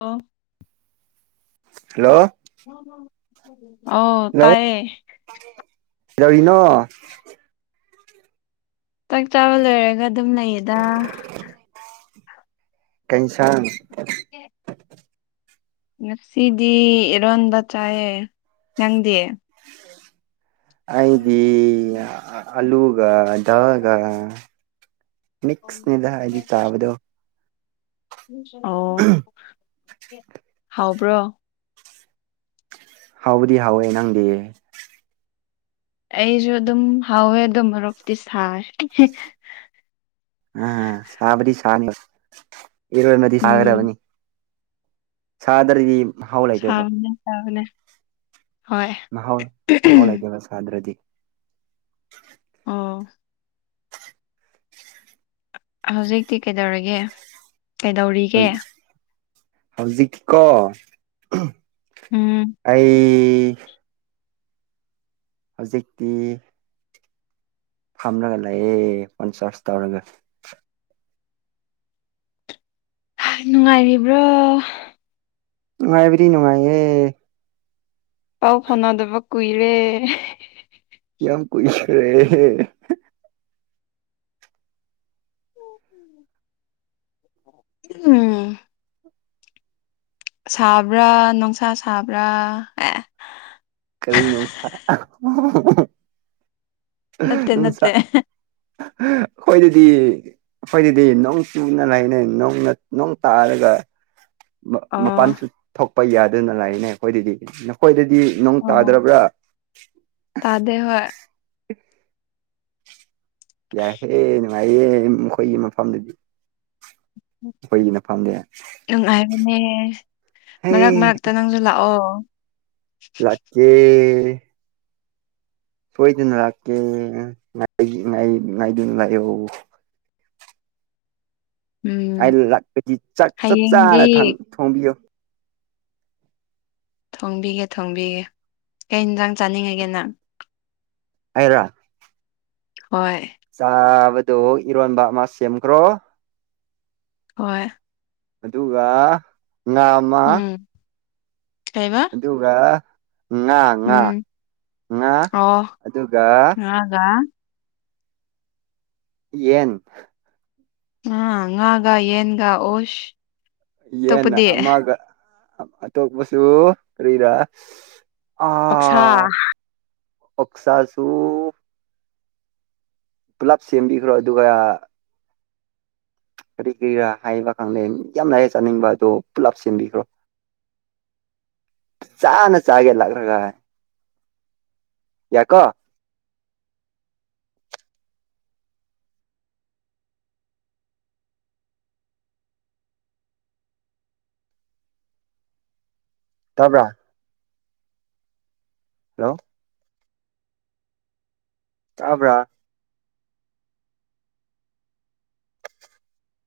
ꯑꯥ hello ꯑꯣ ꯇꯌꯦ [unintelligible] ꯌꯥꯎꯔꯤꯅ ꯆꯥꯛ ꯆꯥꯕ ꯂꯣꯏꯔꯒ ꯑꯗꯨꯝ ꯂꯩꯌꯦꯗ ꯀꯩꯏꯟꯁꯥꯡ ꯑ‌ꯦ ꯉꯁꯤꯗꯤ ꯏꯔꯣꯟꯕ ꯆꯥꯏꯌꯦ ꯅꯪꯗꯦ ꯑꯩꯗꯤ ꯑꯂꯨꯒ ꯗꯒ ꯃꯤꯛꯁꯅꯤꯗ ꯍꯥꯏꯗꯤ ꯆꯥꯕꯗꯣ ꯑꯣ ꯍꯥꯎꯕ꯭ꯔꯣ ꯍꯥꯎꯕꯗꯤ ꯍꯥꯎꯋꯦ ꯅꯪꯗꯤ ꯑꯩꯁꯨ ꯑꯗꯨꯝ ꯍꯥꯎꯋꯦ ꯑꯗꯨꯗ ꯃꯔꯣꯛꯇꯤ ꯁꯥꯏꯔ ꯑ ꯁꯕꯗꯤ ꯁꯅꯤ ꯏꯔ‌ꯣꯟꯕꯗꯤ ꯎꯝ ꯁꯥꯒꯗꯕꯅꯤ ꯁꯥꯗꯔꯤꯝ ꯁꯥꯎꯅꯦ ꯆꯥꯎꯅꯦ ꯃꯍꯥꯎ ꯃꯍꯍꯥꯎ ꯂꯩꯥꯏ ꯇꯅꯁꯗ꯭ꯔꯗꯤ ꯑ ꯍꯧꯖꯤꯛꯇꯤ ꯀꯩꯗꯧꯔꯒꯦ ꯍꯧ ꯍꯧꯖꯤꯛ ꯀ‌ꯣ ꯎꯝ ꯑꯩ ꯍꯧꯖꯤꯛꯇꯤ ꯐꯝꯂꯒ ꯂꯥꯛꯑꯦ ꯄꯟꯆꯥꯁ ꯇꯧꯔꯒ ꯅꯨꯡꯉꯥꯏꯔꯤꯕ꯭ꯔꯣ ꯅꯨꯡꯉꯥꯏꯕꯔꯤ ꯅꯨꯡꯉꯥꯏꯌꯦ ꯄꯥꯎ ꯐꯧꯅꯗꯕ ꯀꯨꯏꯔꯦ ꯌꯥꯝ ꯀꯨꯏꯈꯔꯦ ꯎꯝ ꯁꯥꯕ꯭ꯔꯥ ꯅꯨꯡꯁꯥ ꯁꯥꯕ꯭ꯔꯥ ꯑꯦ ꯀꯔꯤ ꯅꯨꯡꯁꯥ ꯀ ꯅꯠꯇꯦ ꯅꯨꯡꯁꯥ ꯅꯠꯇꯦ ꯑꯩꯈ‌‌ꯧꯏꯗꯗꯤ ꯑꯩꯈꯣꯏꯗꯗꯤ ꯅꯣꯡ ꯆꯨꯅ ꯂꯩꯅ ꯅꯅ ꯅꯣꯡ ꯇꯥꯔꯒ ꯑꯣ ꯃꯄꯥꯟꯁꯨ ꯊꯣꯛꯄ ꯌꯥꯗꯅ ꯂꯥꯛꯏꯅꯦ ꯑꯩꯈꯣꯏꯗꯗꯤ ꯅꯈꯣꯏꯗꯗꯤ ꯑꯣ ꯇꯥꯗ꯭ꯔꯕ ꯇꯥꯗꯦ ꯍꯣꯏ ꯉꯥꯏꯌꯦ ꯃꯈꯣꯏꯒꯤ ꯃꯐꯝꯗꯨꯗꯤ ꯑꯩꯈꯣꯏꯒꯤꯅ ꯐꯝꯗꯦ ꯅꯨꯡꯉꯥꯏꯔꯅꯦ ꯃꯔꯛ ꯍꯩ ꯃꯔꯛꯇ ꯅꯪꯁꯨ ꯂꯥꯛꯑꯣ ꯂꯀꯦ ꯁꯣꯏꯗꯅ ꯂꯥꯛꯀꯦꯗꯨ ꯂꯩ ꯑ ꯎꯝ ꯂꯥꯛꯄꯗꯤ ꯆꯥꯛ ꯆꯞ ꯍꯌꯦꯡꯗꯤ ꯆꯥꯅ ꯊꯣꯡꯕꯤꯌꯣ ꯊꯣꯡꯕꯤꯒꯦ ꯊꯣꯡꯕꯤꯒꯦ ꯀꯩꯅꯨꯡꯗꯥꯡ ꯆꯥꯅꯤꯡꯉꯒꯦ ꯅꯪ ꯍꯥꯏꯔꯥ ꯍꯣꯏ ꯆꯥꯕꯗ ꯏꯔꯣꯟꯕ ꯑꯃ ꯁꯦꯝꯈ꯭ꯔꯣ ꯍꯣꯏ ꯑꯗꯨꯒ ꯉꯥ ꯑꯃ ꯀꯥꯏꯕ ꯑꯗꯨꯒ ꯉꯥ ꯉꯥ ꯉꯥ ꯑꯗꯨꯒ ꯍꯥꯏꯒ ꯌꯦꯟ ꯑ ꯉꯒ ꯌꯦꯟꯒ ꯑꯣꯁ ꯌꯦꯟꯅ ꯑꯇꯣꯞꯄꯗꯤ ꯑꯒ ꯑꯇꯣꯞꯄꯁꯨ ꯀꯔꯤꯗ ꯑꯣꯛꯁꯥ ꯑꯣꯛꯁꯁꯨ ꯄꯨꯂꯞ ꯁꯦꯝꯕꯤꯈ꯭ꯔꯣ ꯑꯗꯨꯒ ꯀꯔꯤ ꯀꯔꯤꯔꯥ ꯍꯥꯏꯕ ꯈꯪꯗꯦ ꯌꯥꯝ ꯂꯥꯏꯔꯦ ꯆꯥꯅꯤꯡꯕ ꯑꯗꯣ ꯄꯨꯂꯞ ꯁꯦꯝꯦꯟꯕꯤꯈ꯭ꯔꯣ ꯆꯥꯅꯦ ꯆꯥꯒꯦ ꯂꯥꯛꯒ꯭ꯔꯒ ꯌꯥꯀꯣ ꯇꯥꯕ꯭ꯔ ꯍꯜꯂꯣ ꯇꯕ꯭ꯔꯥ